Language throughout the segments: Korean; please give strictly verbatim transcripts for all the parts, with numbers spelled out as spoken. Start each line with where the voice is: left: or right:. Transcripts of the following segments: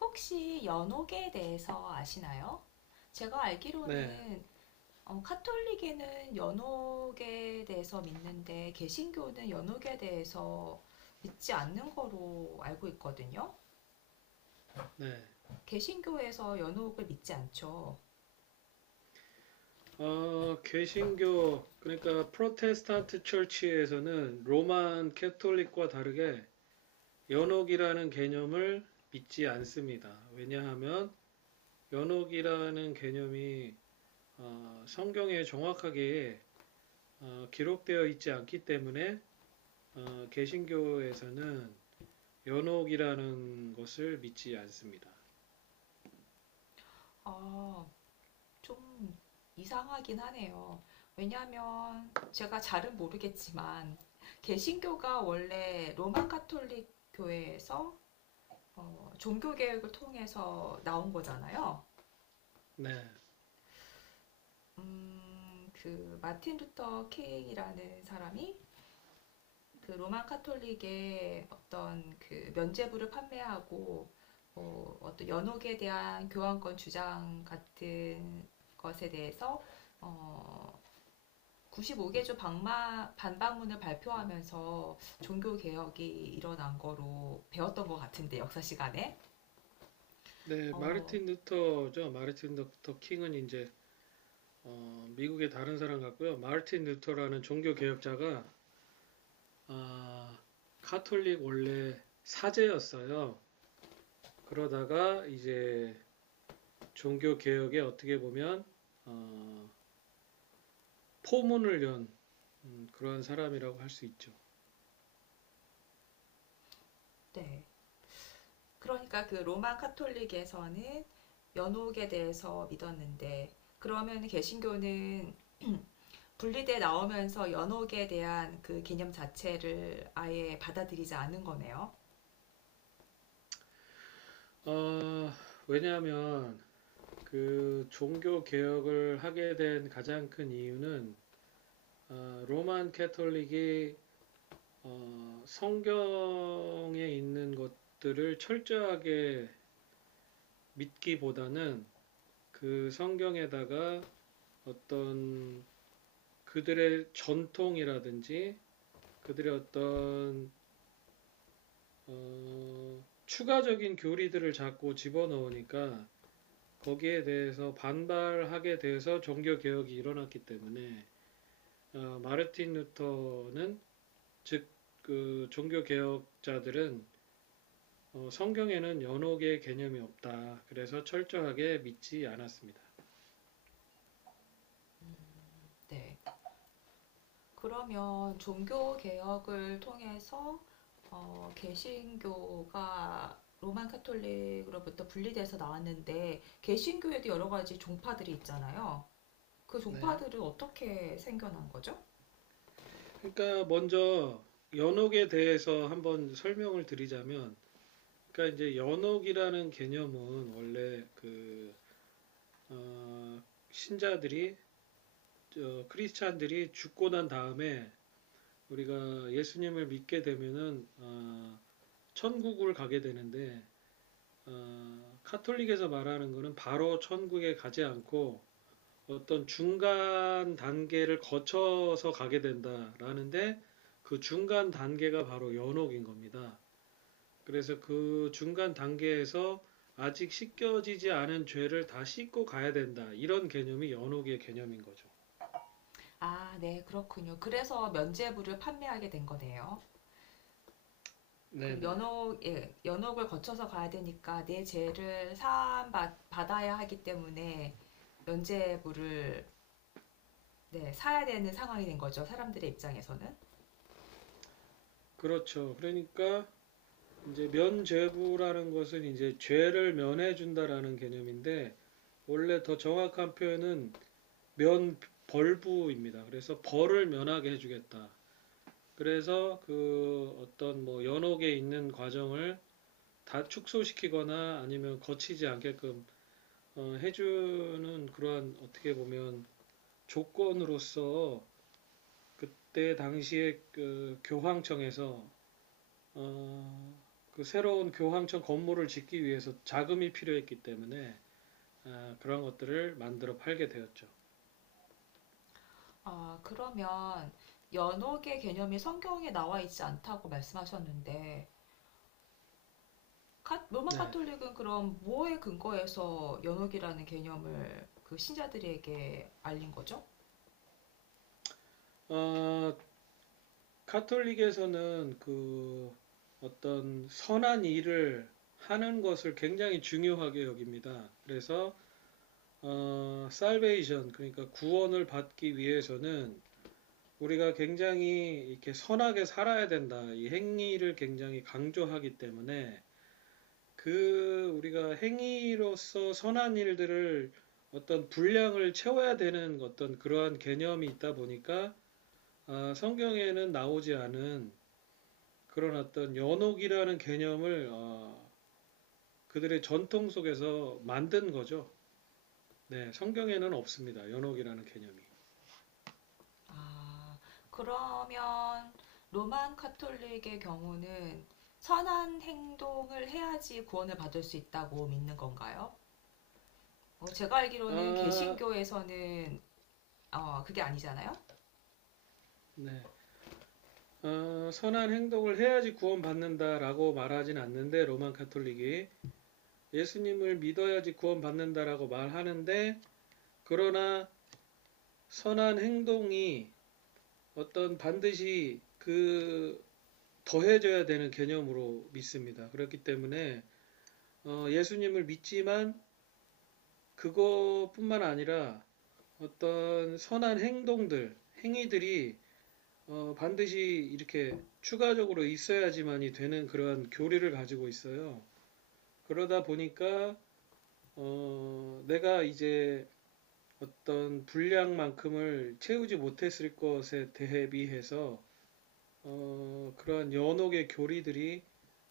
left: 혹시 연옥에 대해서 아시나요? 제가
right: 네,
left: 알기로는 어, 카톨릭에는 연옥에 대해서 믿는데 개신교는 연옥에 대해서 믿지 않는 거로 알고 있거든요.
right: 네.
left: 개신교에서 연옥을 믿지 않죠.
right: 어, 개신교, 그러니까 프로테스탄트 처치에서는 로만 캐톨릭과 다르게 연옥이라는 개념을 믿지 않습니다. 왜냐하면 연옥이라는 개념이 어, 성경에 정확하게 어, 기록되어 있지 않기 때문에 어, 개신교에서는 연옥이라는 것을 믿지 않습니다.
left: 아, 좀 이상하긴 하네요. 왜냐하면 제가 잘은 모르겠지만 개신교가 원래 로마 카톨릭 교회에서 어, 종교개혁을 통해서 나온 거잖아요.
right: 네,
left: 음, 그 마틴 루터 킹이라는 사람이 그 로마 카톨릭의 어떤 그 면죄부를 판매하고 어, 어떤 연옥에 대한 교환권 주장 같은 것에 대해서 어, 구십오 개 조 방마, 반박문을 발표하면서 종교 개혁이 일어난 거로 배웠던 것 같은데 역사 시간에.
right: 네,
left: 어,
right: 마르틴 루터죠. 마르틴 루터 킹은 이제 어, 미국의 다른 사람 같고요. 마르틴 루터라는 종교 개혁자가 아, 카톨릭 원래 사제였어요. 그러다가 이제 종교 개혁에 어떻게 보면 어, 포문을 연 음, 그러한 사람이라고 할 수 있죠.
left: 네. 그러니까 그 로마 카톨릭에서는 연옥에 대해서 믿었는데 그러면 개신교는 분리돼 나오면서 연옥에 대한 그 개념 자체를 아예 받아들이지 않은 거네요.
right: 어, 왜냐하면 그 종교 개혁을 하게 된 가장 큰 이유는 어, 로만 캐톨릭이 어, 성경에 있는 것들을 철저하게 믿기보다는 그 성경에다가 어떤 그들의 전통이라든지 그들의 어떤 어, 추가적인 교리들을 자꾸 집어넣으니까 거기에 대해서 반발하게 돼서 종교 개혁이 일어났기 때문에 어, 마르틴 루터는 즉 그 종교 개혁자들은 어, 성경에는 연옥의 개념이 없다. 그래서 철저하게 믿지 않았습니다.
left: 네. 그러면 종교 개혁을 통해서 어, 개신교가 로마 카톨릭으로부터 분리돼서 나왔는데 개신교에도 여러 가지 종파들이 있잖아요. 그
right: 네.
left: 종파들은 어떻게 생겨난 거죠?
right: 그러니까 먼저 연옥에 대해서 한번 설명을 드리자면, 그러니까 이제 연옥이라는 개념은 원래 그 어, 신자들이 어, 크리스찬들이 죽고 난 다음에 우리가 예수님을 믿게 되면은 어, 천국을 가게 되는데 어, 카톨릭에서 말하는 거는 바로 천국에 가지 않고 어떤 중간 단계를 거쳐서 가게 된다라는데 그 중간 단계가 바로 연옥인 겁니다. 그래서 그 중간 단계에서 아직 씻겨지지 않은 죄를 다 씻고 가야 된다. 이런 개념이 연옥의 개념인 거죠.
left: 아, 네, 그렇군요. 그래서 면죄부를 판매하게 된 거네요. 그럼
right: 네네.
left: 연옥, 예, 연옥을 거쳐서 가야 되니까 내 죄를 사함받아야 하기 때문에 면죄부를, 네, 사야 되는 상황이 된 거죠. 사람들의 입장에서는.
right: 그렇죠. 그러니까 이제 면죄부라는 것은 이제 죄를 면해준다라는 개념인데 원래 더 정확한 표현은 면벌부입니다. 그래서 벌을 면하게 해주겠다. 그래서 그 어떤 뭐 연옥에 있는 과정을 다 축소시키거나 아니면 거치지 않게끔 어, 해주는 그러한 어떻게 보면 조건으로서 그때 당시에 그 교황청에서 어, 그 새로운 교황청 건물을 짓기 위해서 자금이 필요했기 때문에 아, 그런 것들을 만들어 팔게 되었죠.
left: 아, 그러면 연옥의 개념이 성경에 나와 있지 않다고 말씀하셨는데, 카- 로마
right: 네.
left: 카톨릭은 그럼 뭐에 근거해서 연옥이라는 개념을 그 신자들에게 알린 거죠?
right: 어, 카톨릭에서는 그 어떤 선한 일을 하는 것을 굉장히 중요하게 여깁니다. 그래서 어, 살베이션 그러니까 구원을 받기 위해서는 우리가 굉장히 이렇게 선하게 살아야 된다. 이 행위를 굉장히 강조하기 때문에 그 우리가 행위로서 선한 일들을 어떤 분량을 채워야 되는 어떤 그러한 개념이 있다 보니까 아, 성경에는 나오지 않은 그런 어떤 연옥이라는 개념을 어, 그들의 전통 속에서 만든 거죠. 네, 성경에는 없습니다. 연옥이라는 개념이.
left: 아, 그러면 로만 카톨릭의 경우는 선한 행동을 해야지 구원을 받을 수 있다고 믿는 건가요? 어, 제가 알기로는
right: 아,
left: 개신교에서는 어, 그게 아니잖아요?
right: 네. 어, 선한 행동을 해야지 구원받는다라고 말하진 않는데 로만 카톨릭이 예수님을 믿어야지 구원받는다라고 말하는데 그러나 선한 행동이 어떤 반드시 그 더해져야 되는 개념으로 믿습니다. 그렇기 때문에 어, 예수님을 믿지만 그것뿐만 아니라 어떤 선한 행동들, 행위들이 어, 반드시 이렇게 추가적으로 있어야지만이 되는 그런 교리를 가지고 있어요. 그러다 보니까 어, 내가 이제 어떤 분량만큼을 채우지 못했을 것에 대비해서 어, 그런 연옥의 교리들이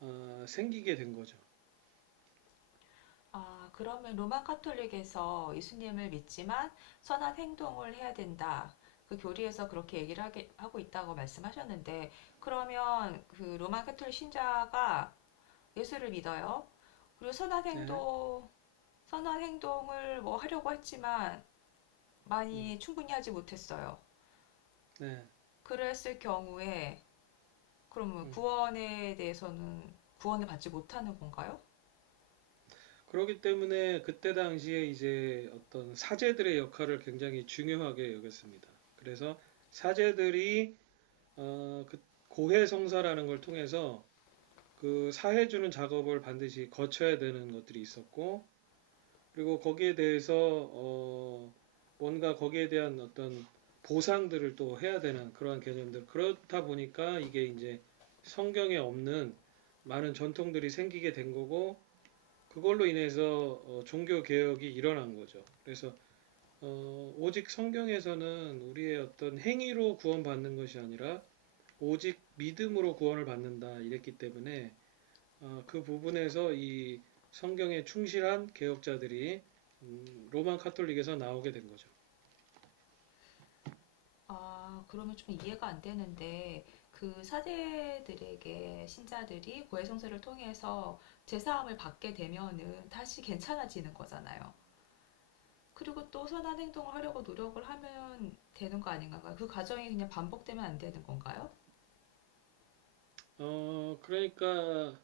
right: 어, 생기게 된 거죠.
left: 아, 그러면 로만 카톨릭에서 예수님을 믿지만 선한 행동을 해야 된다. 그 교리에서 그렇게 얘기를 하게, 하고 있다고 말씀하셨는데, 그러면 그 로만 카톨릭 신자가 예수를 믿어요? 그리고 선한
right: 네,
left: 행동, 선한 행동을 뭐 하려고 했지만
right: 음,
left: 많이 충분히 하지 못했어요.
right: 네,
left: 그랬을 경우에 그러면
right: 음.
left: 구원에 대해서는 구원을 받지 못하는 건가요?
right: 그렇기 때문에 그때 당시에 이제 어떤 사제들의 역할을 굉장히 중요하게 여겼습니다. 그래서 사제들이 어, 그 고해 성사라는 걸 통해서 그 사해주는 작업을 반드시 거쳐야 되는 것들이 있었고 그리고 거기에 대해서 어, 뭔가 거기에 대한 어떤 보상들을 또 해야 되는 그러한 개념들 그렇다 보니까 이게 이제 성경에 없는 많은 전통들이 생기게 된 거고 그걸로 인해서 어, 종교 개혁이 일어난 거죠. 그래서 어, 오직 성경에서는 우리의 어떤 행위로 구원받는 것이 아니라 오직 믿음으로 구원을 받는다 이랬기 때문에 어, 그 부분에서 이 성경에 충실한 개혁자들이 음, 로마 카톨릭에서 나오게 된 거죠.
left: 아, 그러면 좀 이해가 안 되는데 그 사제들에게 신자들이 고해 성사를 통해서 제사함을 받게 되면은 다시 괜찮아지는 거잖아요. 그리고 또 선한 행동을 하려고 노력을 하면 되는 거 아닌가요? 그 과정이 그냥 반복되면 안 되는 건가요?
right: 어, 그러니까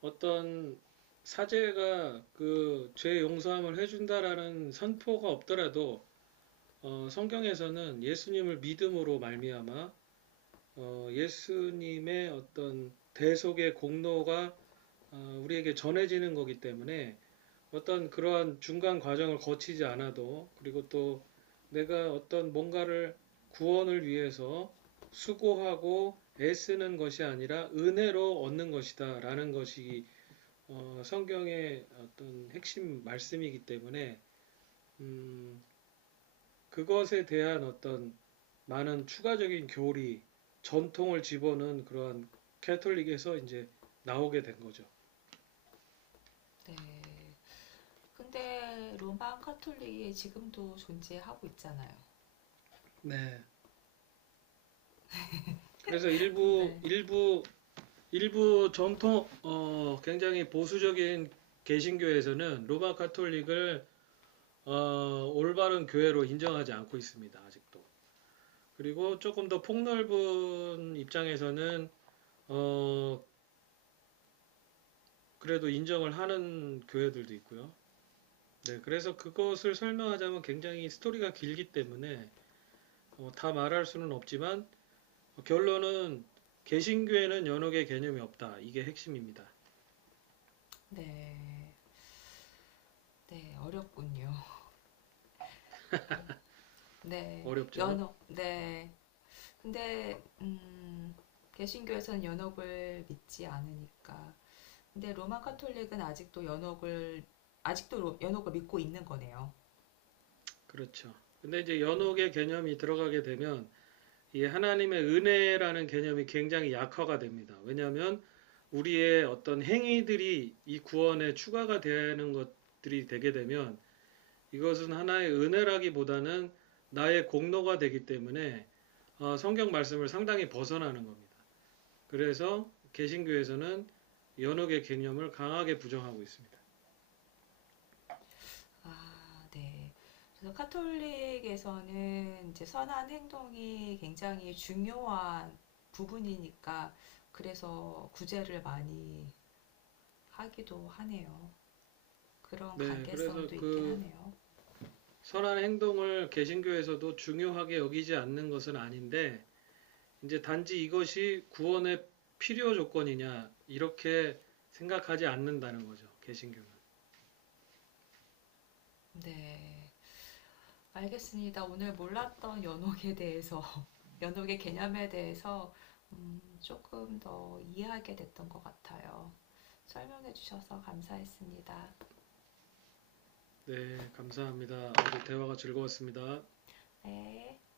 right: 어떤 사제가 그 죄 용서함을 해준다라는 선포가 없더라도 어, 성경에서는 예수님을 믿음으로 말미암아 어, 예수님의 어떤 대속의 공로가 어, 우리에게 전해지는 거기 때문에 어떤 그러한 중간 과정을 거치지 않아도 그리고 또 내가 어떤 뭔가를 구원을 위해서 수고하고 애쓰는 것이 아니라 은혜로 얻는 것이다라는 것이 어, 성경의 어떤 핵심 말씀이기 때문에 음, 그것에 대한 어떤 많은 추가적인 교리, 전통을 집어넣은 그러한 캐톨릭에서 이제 나오게 된 거죠.
left: 네. 근데 로마 카톨릭이 지금도 존재하고 있잖아요.
right: 네. 그래서 일부
left: 네.
right: 일부 일부 전통 어 굉장히 보수적인 개신교에서는 로마 카톨릭을 어 올바른 교회로 인정하지 않고 있습니다. 아직도. 그리고 조금 더 폭넓은 입장에서는 어 그래도 인정을 하는 교회들도 있고요. 네, 그래서 그것을 설명하자면 굉장히 스토리가 길기 때문에 어, 다 말할 수는 없지만 어, 결론은 개신교에는 연옥의 개념이 없다. 이게 핵심입니다.
left: 네, 네, 어렵군요. 네,
right: 어렵죠?
left: 연옥, 네. 근데, 음, 개신교에서는 연옥을 믿지 않으니까. 근데 로마 카톨릭은 아직도 연옥을, 아직도 로- 연옥을 믿고 있는 거네요.
right: 그렇죠. 근데 이제 연옥의 개념이 들어가게 되면 이 하나님의 은혜라는 개념이 굉장히 약화가 됩니다. 왜냐하면 우리의 어떤 행위들이 이 구원에 추가가 되는 것들이 되게 되면 이것은 하나의 은혜라기보다는 나의 공로가 되기 때문에 어, 성경 말씀을 상당히 벗어나는 겁니다. 그래서 개신교에서는 연옥의 개념을 강하게 부정하고 있습니다.
left: 아, 네. 그래서 카톨릭에서는 이제 선한 행동이 굉장히 중요한 부분이니까 그래서 구제를 많이 하기도 하네요. 그런
right: 네,
left: 관계성도
right: 그래서
left: 있긴
right: 그
left: 하네요.
right: 선한 행동을 개신교에서도 중요하게 여기지 않는 것은 아닌데 이제 단지 이것이 구원의 필요 조건이냐 이렇게 생각하지 않는다는 거죠. 개신교는.
left: 네. 알겠습니다. 오늘 몰랐던 연옥에 대해서, 연옥의 개념에 대해서 음, 조금 더 이해하게 됐던 것 같아요. 설명해 주셔서 감사했습니다.
right: 네, 감사합니다. 오늘 대화가 즐거웠습니다.
left: 네.